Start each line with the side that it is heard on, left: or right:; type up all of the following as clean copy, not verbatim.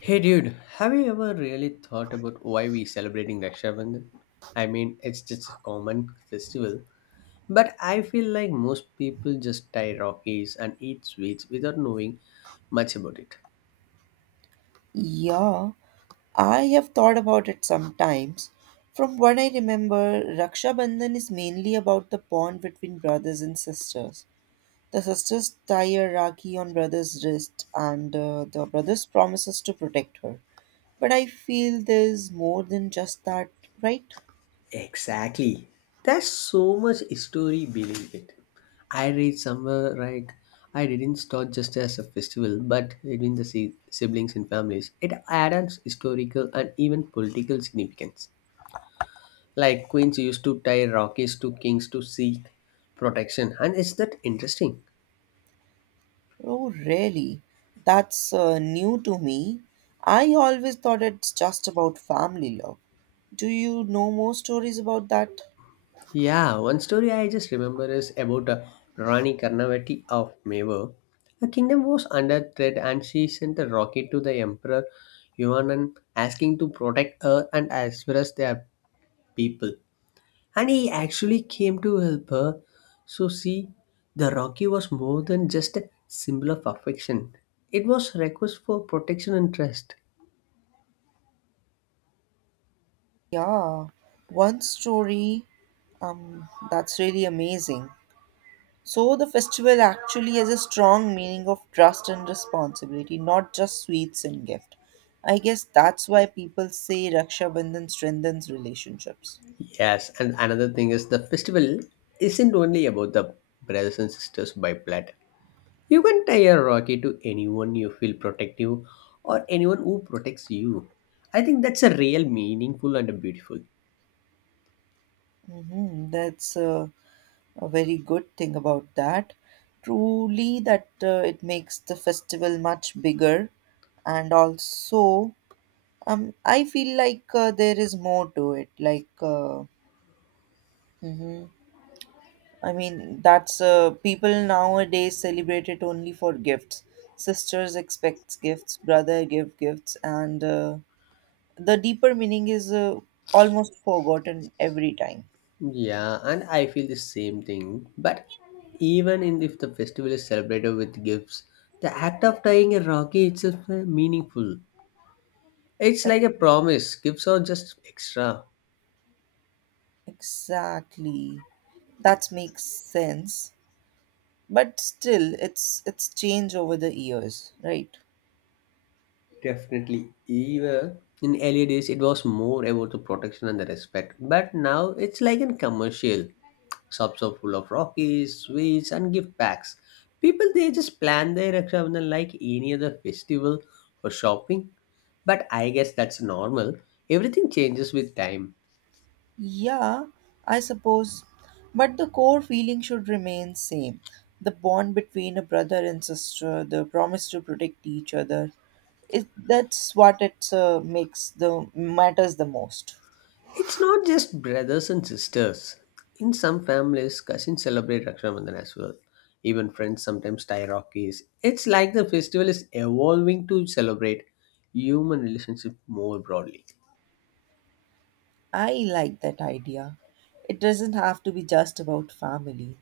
left: Hey dude, have you ever really thought about why we celebrating Raksha Bandhan? It's just a common festival, but I feel like most people just tie Rockies and eat sweets without knowing much about it.
right: Yeah, I have thought about it sometimes. From what I remember, Raksha Bandhan is mainly about the bond between brothers and sisters. The sisters tie a rakhi on brother's wrist, and the brothers promises to protect her. But I feel there's more than just that, right?
left: Exactly. There's so much history behind it. I read somewhere like I didn't start just as a festival, but between the siblings and families, it adds historical and even political significance. Like queens used to tie rockies to kings to seek protection, and is that interesting?
right: Oh, really? That's new to me. I always thought it's just about family love. Do you know more stories about that?
left: Yeah, one story I just remember is about Rani Karnavati of Mewar. Her kingdom was under threat and she sent a rocket to the emperor Yuanan, asking to protect her and as well as their people, and he actually came to help her. So see, the rocky was more than just a symbol of affection, it was a request for protection and trust.
right: Yeah, one story. That's really amazing. So the festival actually has a strong meaning of trust and responsibility, not just sweets and gift. I guess that's why people say Raksha Bandhan strengthens relationships.
left: Yes, and another thing is the festival isn't only about the brothers and sisters by blood. You can tie a rocky to anyone you feel protective or anyone who protects you. I think that's a real meaningful and a beautiful.
right: Mm-hmm. A very good thing about that. Truly, that it makes the festival much bigger, and also, I feel like there is more to it. Hmm I mean, that's people nowadays celebrate it only for gifts. Sisters expect gifts, brother give gifts, and the deeper meaning is almost forgotten every time.
left: Yeah, and I feel the same thing. But even in if the festival is celebrated with gifts, the act of tying a rocky itself is meaningful. It's
right: Yep,
left: like a promise. Gifts are just extra.
right: exactly. That makes sense. But still, it's change over the years, right?
left: Definitely. Even in earlier days, it was more about the protection and the respect. But now it's like in commercial. Shops are full of rockies, sweets, and gift packs. People they just plan their Rakshabandhan like any other festival or shopping. But I guess that's normal. Everything changes with time.
right: Yeah, I suppose. But the core feeling should remain same. The bond between a brother and sister, the promise to protect each other. That's what it makes the matters the most.
left: It's not just brothers and sisters. In some families, cousins celebrate Raksha Bandhan as well. Even friends sometimes tie Rockies. It's like the festival is evolving to celebrate human relationship more broadly.
right: I like that idea. It doesn't have to be just about family.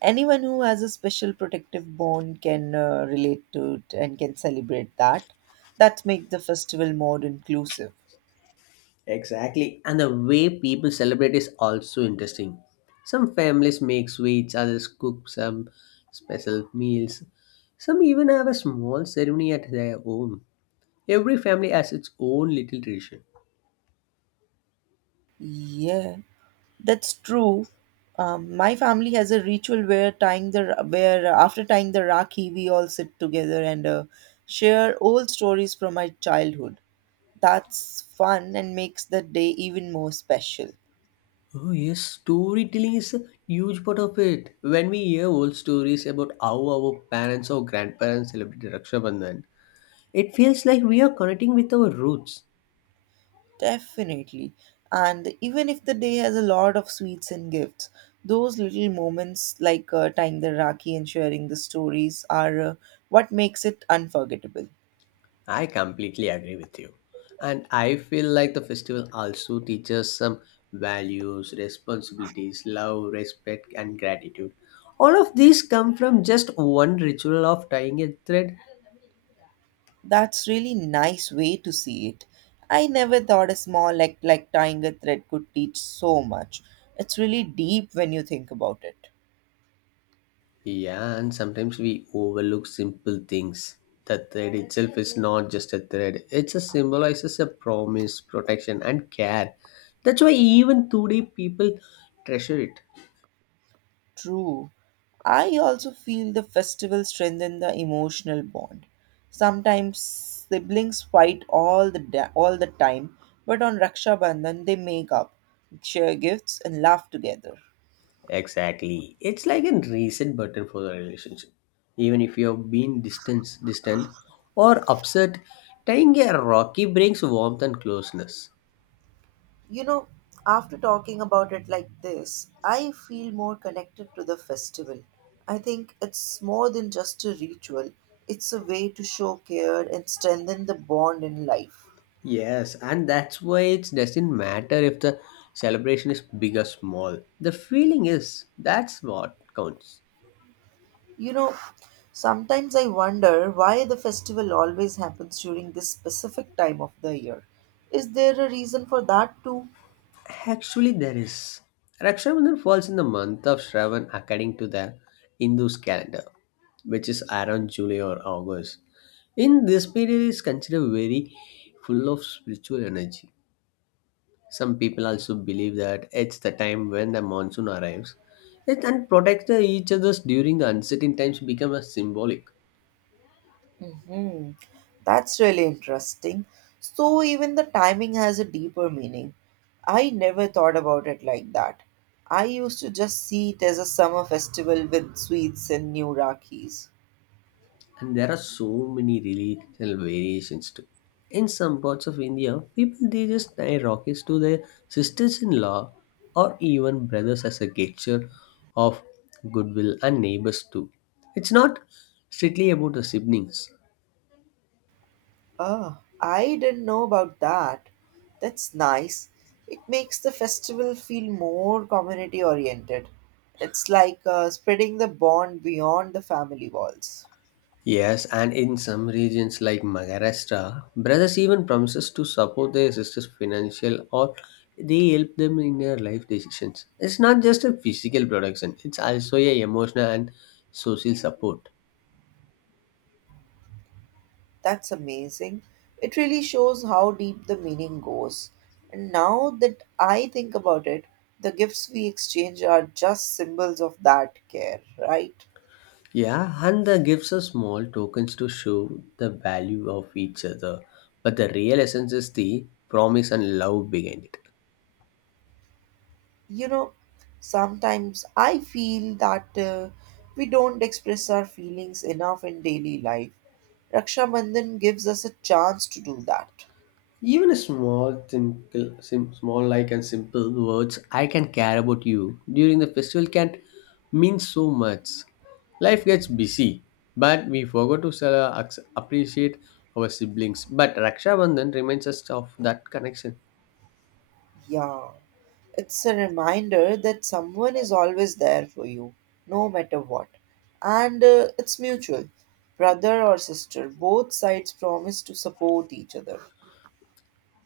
right: Anyone who has a special protective bond can relate to it and can celebrate that. That makes the festival more inclusive.
left: Exactly. And the way people celebrate is also interesting. Some families make sweets, others cook some special meals. Some even have a small ceremony at their home. Every family has its own little tradition.
right: Yeah, that's true. My family has a ritual where tying the where after tying the rakhi, we all sit together and share old stories from my childhood. That's fun and makes the day even more special.
left: Oh, yes, storytelling is a huge part of it. When we hear old stories about how our parents or grandparents celebrated Raksha Bandhan, it feels like we are connecting with our roots.
right: Definitely. And even if the day has a lot of sweets and gifts, those little moments like tying the rakhi and sharing the stories are what makes it unforgettable.
left: I completely agree with you. And I feel like the festival also teaches some values, responsibilities, love, respect, and gratitude. All of these come from just one ritual of tying a thread.
right: That's really nice way to see it. I never thought a small act like tying a thread could teach so much. It's really deep when you think about it.
left: Yeah, and sometimes we overlook simple things. The thread itself is not just a thread, it symbolizes a promise, protection, and care. That's why even today people treasure it.
right: True. I also feel the festival strengthen the emotional bond. Sometimes siblings fight all the time, but on Raksha Bandhan they make up, share gifts and laugh together.
left: Exactly. It's like a reset button for the relationship. Even if you have been distant or upset, tying a rocky brings warmth and closeness.
right: You know, after talking about it like this, I feel more connected to the festival. I think it's more than just a ritual, it's a way to show care and strengthen the bond in life.
left: Yes, and that's why it doesn't matter if the celebration is big or small. The feeling is that's what counts.
right: You know, sometimes I wonder why the festival always happens during this specific time of the year. Is there a reason for that too?
left: Actually, there is. Rakshabandhan falls in the month of Shravan according to the Hindu calendar, which is around July or August. In this period is considered very full of spiritual energy. Some people also believe that it's the time when the monsoon arrives. It and protect each others during the uncertain times become a symbolic.
right: Mhm. That's really interesting. So, even the timing has a deeper meaning. I never thought about it like that. I used to just see it as a summer festival with sweets and new rakhis.
left: And there are so many regional variations too. In some parts of India, people they just tie rockets to their sisters-in-law or even brothers as a gesture of goodwill and neighbors too. It's not strictly about the siblings.
right: Oh, I didn't know about that. That's nice. It makes the festival feel more community oriented. It's like spreading the bond beyond the family walls.
left: Yes, and in some regions like Maharashtra, brothers even promises to support their sisters financial or they help them in their life decisions. It's not just a physical protection; it's also a emotional and social support.
right: That's amazing. It really shows how deep the meaning goes. And now that I think about it, the gifts we exchange are just symbols of that care, right?
left: Yeah, and the gifts are small tokens to show the value of each other, but the real essence is the promise and love behind it.
right: You know, sometimes I feel that we don't express our feelings enough in daily life. Raksha Bandhan gives us a chance to do that.
left: Even a small, simple, small like and simple words "I can care about you" during the festival can mean so much. Life gets busy, but we forgot to sell, appreciate our siblings. But Raksha Bandhan reminds us of that connection.
right: Yeah, it's a reminder that someone is always there for you, no matter what. And it's mutual. Brother or sister, both sides promise to support each other.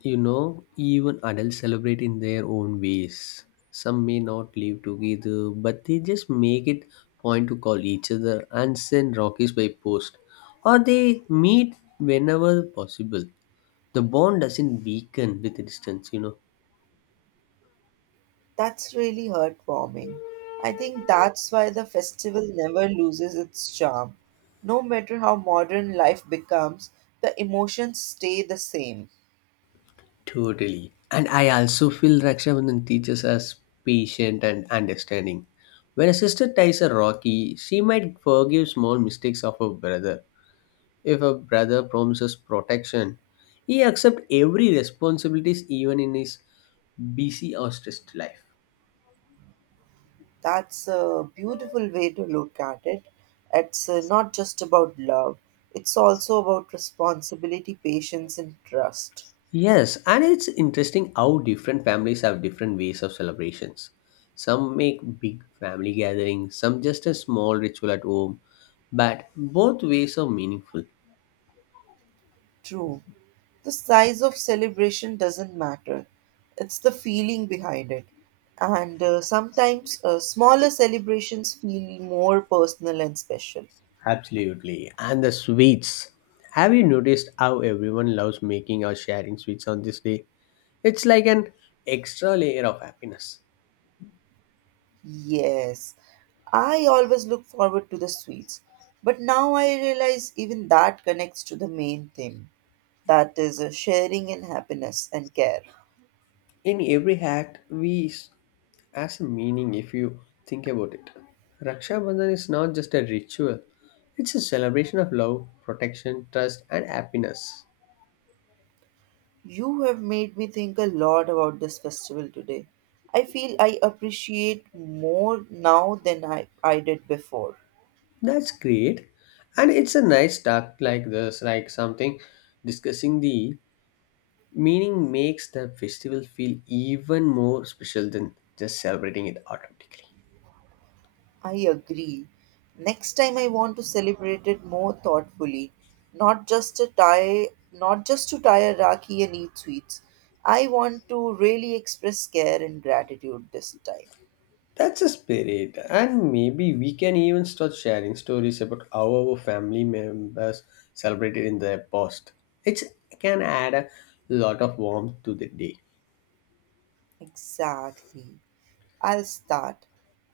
left: You know, even adults celebrate in their own ways. Some may not live together, but they just make it point to call each other and send rockets by post, or they meet whenever possible. The bond doesn't weaken with the distance, you know.
right: That's really heartwarming. I think that's why the festival never loses its charm. No matter how modern life becomes, the emotions stay the same.
left: Totally. And I also feel Rakshabandhan teaches us patience and understanding. When a sister ties a Rocky, she might forgive small mistakes of her brother. If a brother promises protection, he accepts every responsibilities even in his busy or stressed life.
right: That's a beautiful way to look at it. It's not just about love, it's also about responsibility, patience, and trust.
left: Yes, and it's interesting how different families have different ways of celebrations. Some make big family gatherings, some just a small ritual at home, but both ways are meaningful.
right: True. The size of celebration doesn't matter, it's the feeling behind it. And sometimes smaller celebrations feel more personal and special.
left: Absolutely. And the sweets. Have you noticed how everyone loves making or sharing sweets on this day? It's like an extra layer of happiness.
right: Yes, I always look forward to the sweets, but now I realize even that connects to the main theme. That is a sharing in happiness and care.
left: In every act, we as a meaning if you think about it. Raksha Bandhan is not just a ritual, it's a celebration of love, protection, trust, and happiness.
right: You have made me think a lot about this festival today. I feel I appreciate more now than I did before.
left: That's great. And it's a nice talk like this, like something discussing the meaning makes the festival feel even more special than just celebrating it automatically.
right: I agree. Next time I want to celebrate it more thoughtfully, not just to tie a rakhi and eat sweets. I want to really express care and gratitude this time.
left: That's a spirit, and maybe we can even start sharing stories about how our family members celebrated in the past. It can add a lot of warmth to the day.
right: Exactly. I'll start.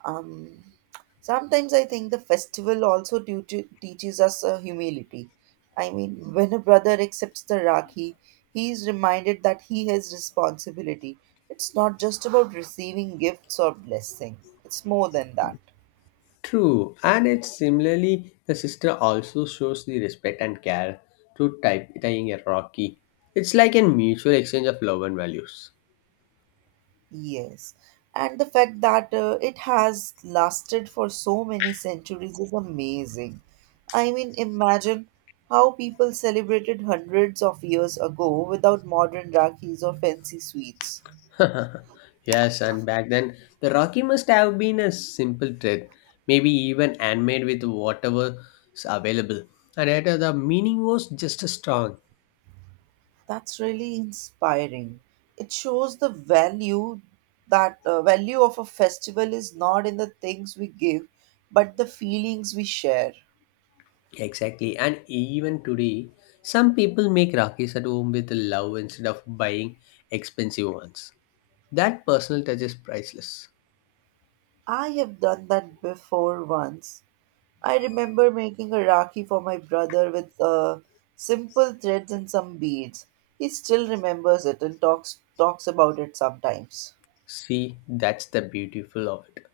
right: Um, Sometimes I think the festival also teaches us humility. I mean, when a brother accepts the Rakhi, he is reminded that he has responsibility. It's not just about receiving gifts or blessing, it's more than that.
left: True, and it's similarly the sister also shows the respect and care through tying a rocky. It's like a mutual exchange of love and values.
right: Yes, and the fact that it has lasted for so many centuries is amazing. I mean, imagine how people celebrated hundreds of years ago without modern rakhis or fancy sweets.
left: Yes, and back then the Rocky must have been a simple thread, maybe even handmade with whatever is available. And later the meaning was just as strong.
right: That's really inspiring. It shows the value of a festival is not in the things we give, but the feelings we share.
left: Exactly, and even today, some people make Rakis at home with love instead of buying expensive ones. That personal touch is priceless.
right: I have done that before once. I remember making a Rakhi for my brother with simple threads and some beads. He still remembers it and talks about it sometimes.
left: See, that's the beautiful of it.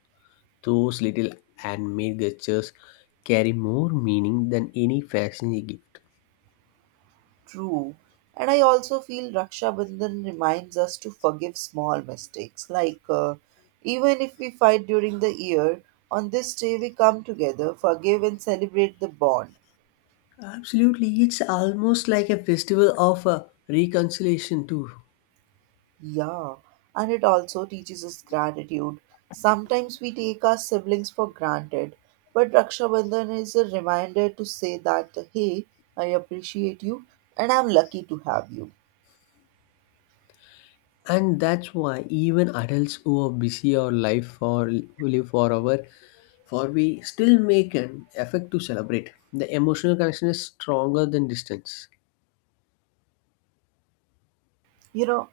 left: Those little handmade gestures carry more meaning than any fashion gift.
right: True. And I also feel Raksha Bandhan reminds us to forgive small mistakes. Like, even if we fight during the year, on this day we come together, forgive, and celebrate the bond.
left: Absolutely. It's almost like a festival of reconciliation, too.
right: Yeah, and it also teaches us gratitude. Sometimes we take our siblings for granted, but Raksha Bandhan is a reminder to say that, hey, I appreciate you and I'm lucky to have you.
left: And that's why even adults who are busy or life for live for our for we still make an effort to celebrate. The emotional connection is stronger than distance.
right: You know,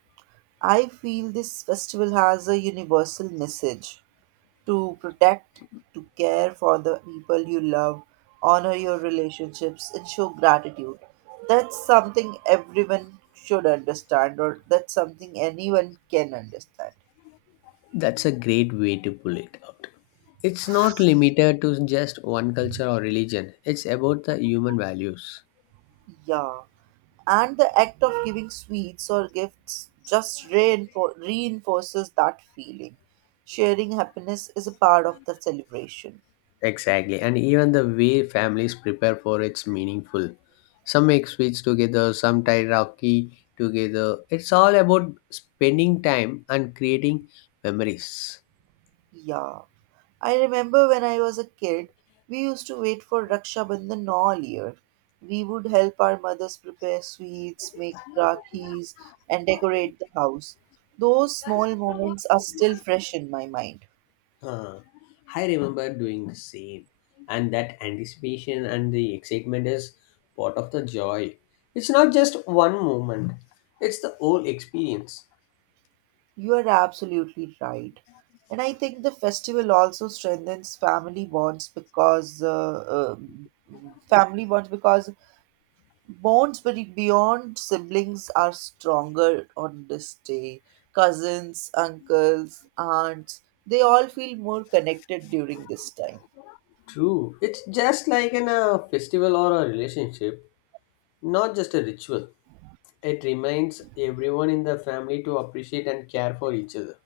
right: I feel this festival has a universal message to protect, to care for the people you love, honor your relationships, and show gratitude. That's something everyone should understand, or that's something anyone can understand.
left: That's a great way to pull it out. It's not limited to just one culture or religion. It's about the human values.
right: Yeah, and the act of giving sweets or gifts just reinforces that feeling. Sharing happiness is a part of the celebration.
left: Exactly, and even the way families prepare for it's meaningful. Some make sweets together, some tie rocky together. It's all about spending time and creating memories.
right: Yeah, I remember when I was a kid, we used to wait for Raksha Bandhan all year. We would help our mothers prepare sweets, make rakhis, and decorate the house. Those small moments are still fresh in my mind.
left: Huh. I remember doing the same, and that anticipation and the excitement is part of the joy. It's not just one moment; it's the whole experience.
right: You are absolutely right. And I think the festival also strengthens family bonds because beyond siblings are stronger on this day. Cousins, uncles, aunts, they all feel more connected during this time.
left: True, it's just like in a festival or a relationship, not just a ritual. It reminds everyone in the family to appreciate and care for each other.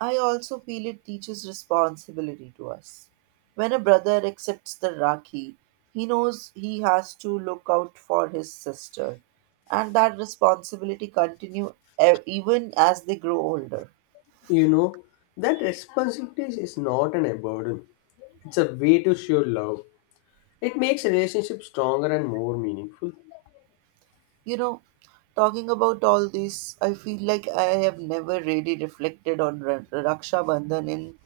right: I also feel it teaches responsibility to us. When a brother accepts the Rakhi, he knows he has to look out for his sister, and that responsibility continue even as they grow older.
left: You know, that responsibility is not an burden. It's a way to show love. It makes relationships stronger and more meaningful.
right: You know, talking about all this, I feel like I have never really reflected on Raksha Bandhan in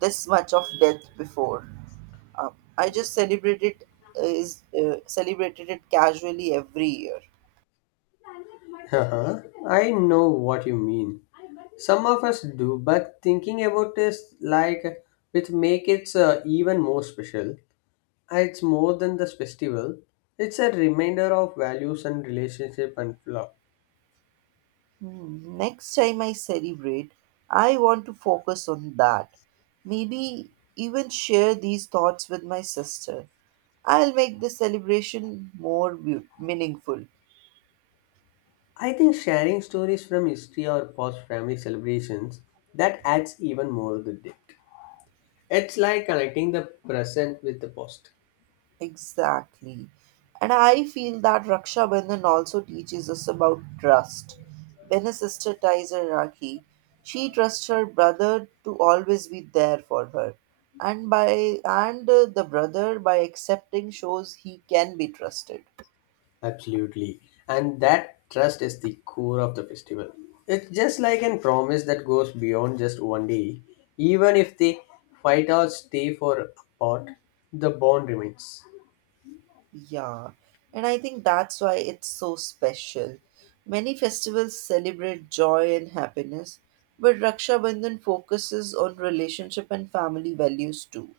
right: this much of depth before. I just celebrated it casually every year.
left: Haha, I know what you mean. Some of us do, but thinking about this, like, which make it even more special. It's more than this festival. It's a reminder of values and relationship and love.
right: Hmm, next time I celebrate, I want to focus on that. Maybe even share these thoughts with my sister. I'll make the celebration meaningful.
left: I think sharing stories from history or past family celebrations that adds even more to the depth. It's like connecting the present with the past.
right: Exactly. And I feel that Raksha Bandhan also teaches us about trust. When a sister ties her Rakhi, she trusts her brother to always be there for her. And the brother by accepting shows he can be trusted.
left: Absolutely. And that trust is the core of the festival. It's just like a promise that goes beyond just one day. Even if they fight or stay for apart, the bond remains.
right: Yeah, and I think that's why it's so special. Many festivals celebrate joy and happiness, but Raksha Bandhan focuses on relationship and family values too.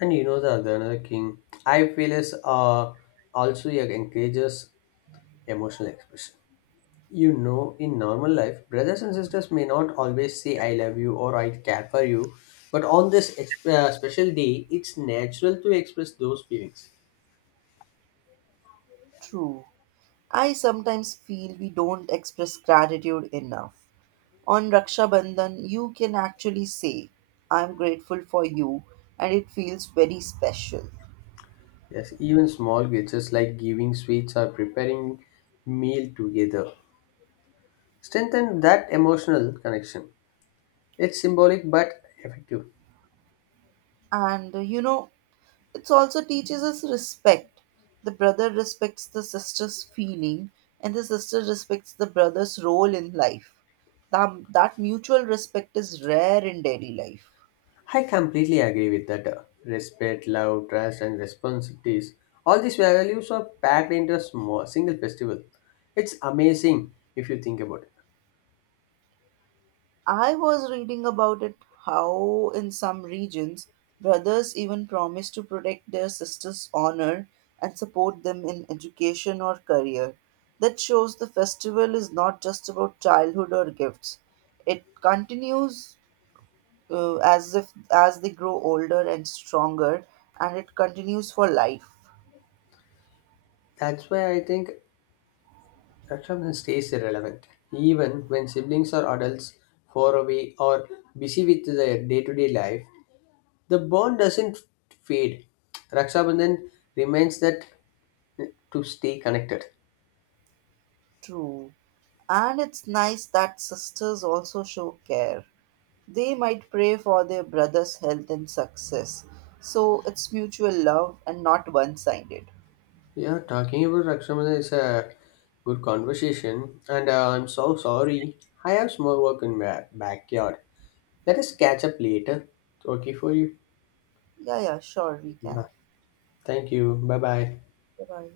left: And you know the other another king I feel is also yeah, encourages emotional expression. You know, in normal life, brothers and sisters may not always say I love you or I care for you, but on this special day, it's natural to express those feelings.
right: True. I sometimes feel we don't express gratitude enough. On Raksha Bandhan, you can actually say, I'm grateful for you, and it feels very special.
left: Yes, even small gestures like giving sweets or preparing meal together strengthen that emotional connection. It's symbolic but effective.
right: And you know, it also teaches us respect. The brother respects the sister's feeling, and the sister respects the brother's role in life. That mutual respect is rare in daily life.
left: I completely agree with that. Respect, love, trust, and responsibilities. All these values are packed into a small, single festival. It's amazing if you think about it.
right: I was reading about it how, in some regions, brothers even promise to protect their sisters' honor and support them in education or career. That shows the festival is not just about childhood or gifts, it continues as if as they grow older and stronger and it continues for life.
left: That's why I think attraction stays relevant, even when siblings or adults far away or busy with their day-to-day life. The bond doesn't fade. Raksha Bandhan reminds that to stay connected.
right: True, and it's nice that sisters also show care. They might pray for their brother's health and success, so it's mutual love and not one-sided.
left: Yeah, talking about Raksha Bandhan is a good conversation, and I'm so sorry. I have small work in my backyard. Let us catch up later. Okay for you?
right: Yeah, yeah, sure, we can.
left: Yeah. Thank you. Bye bye.
right: Bye.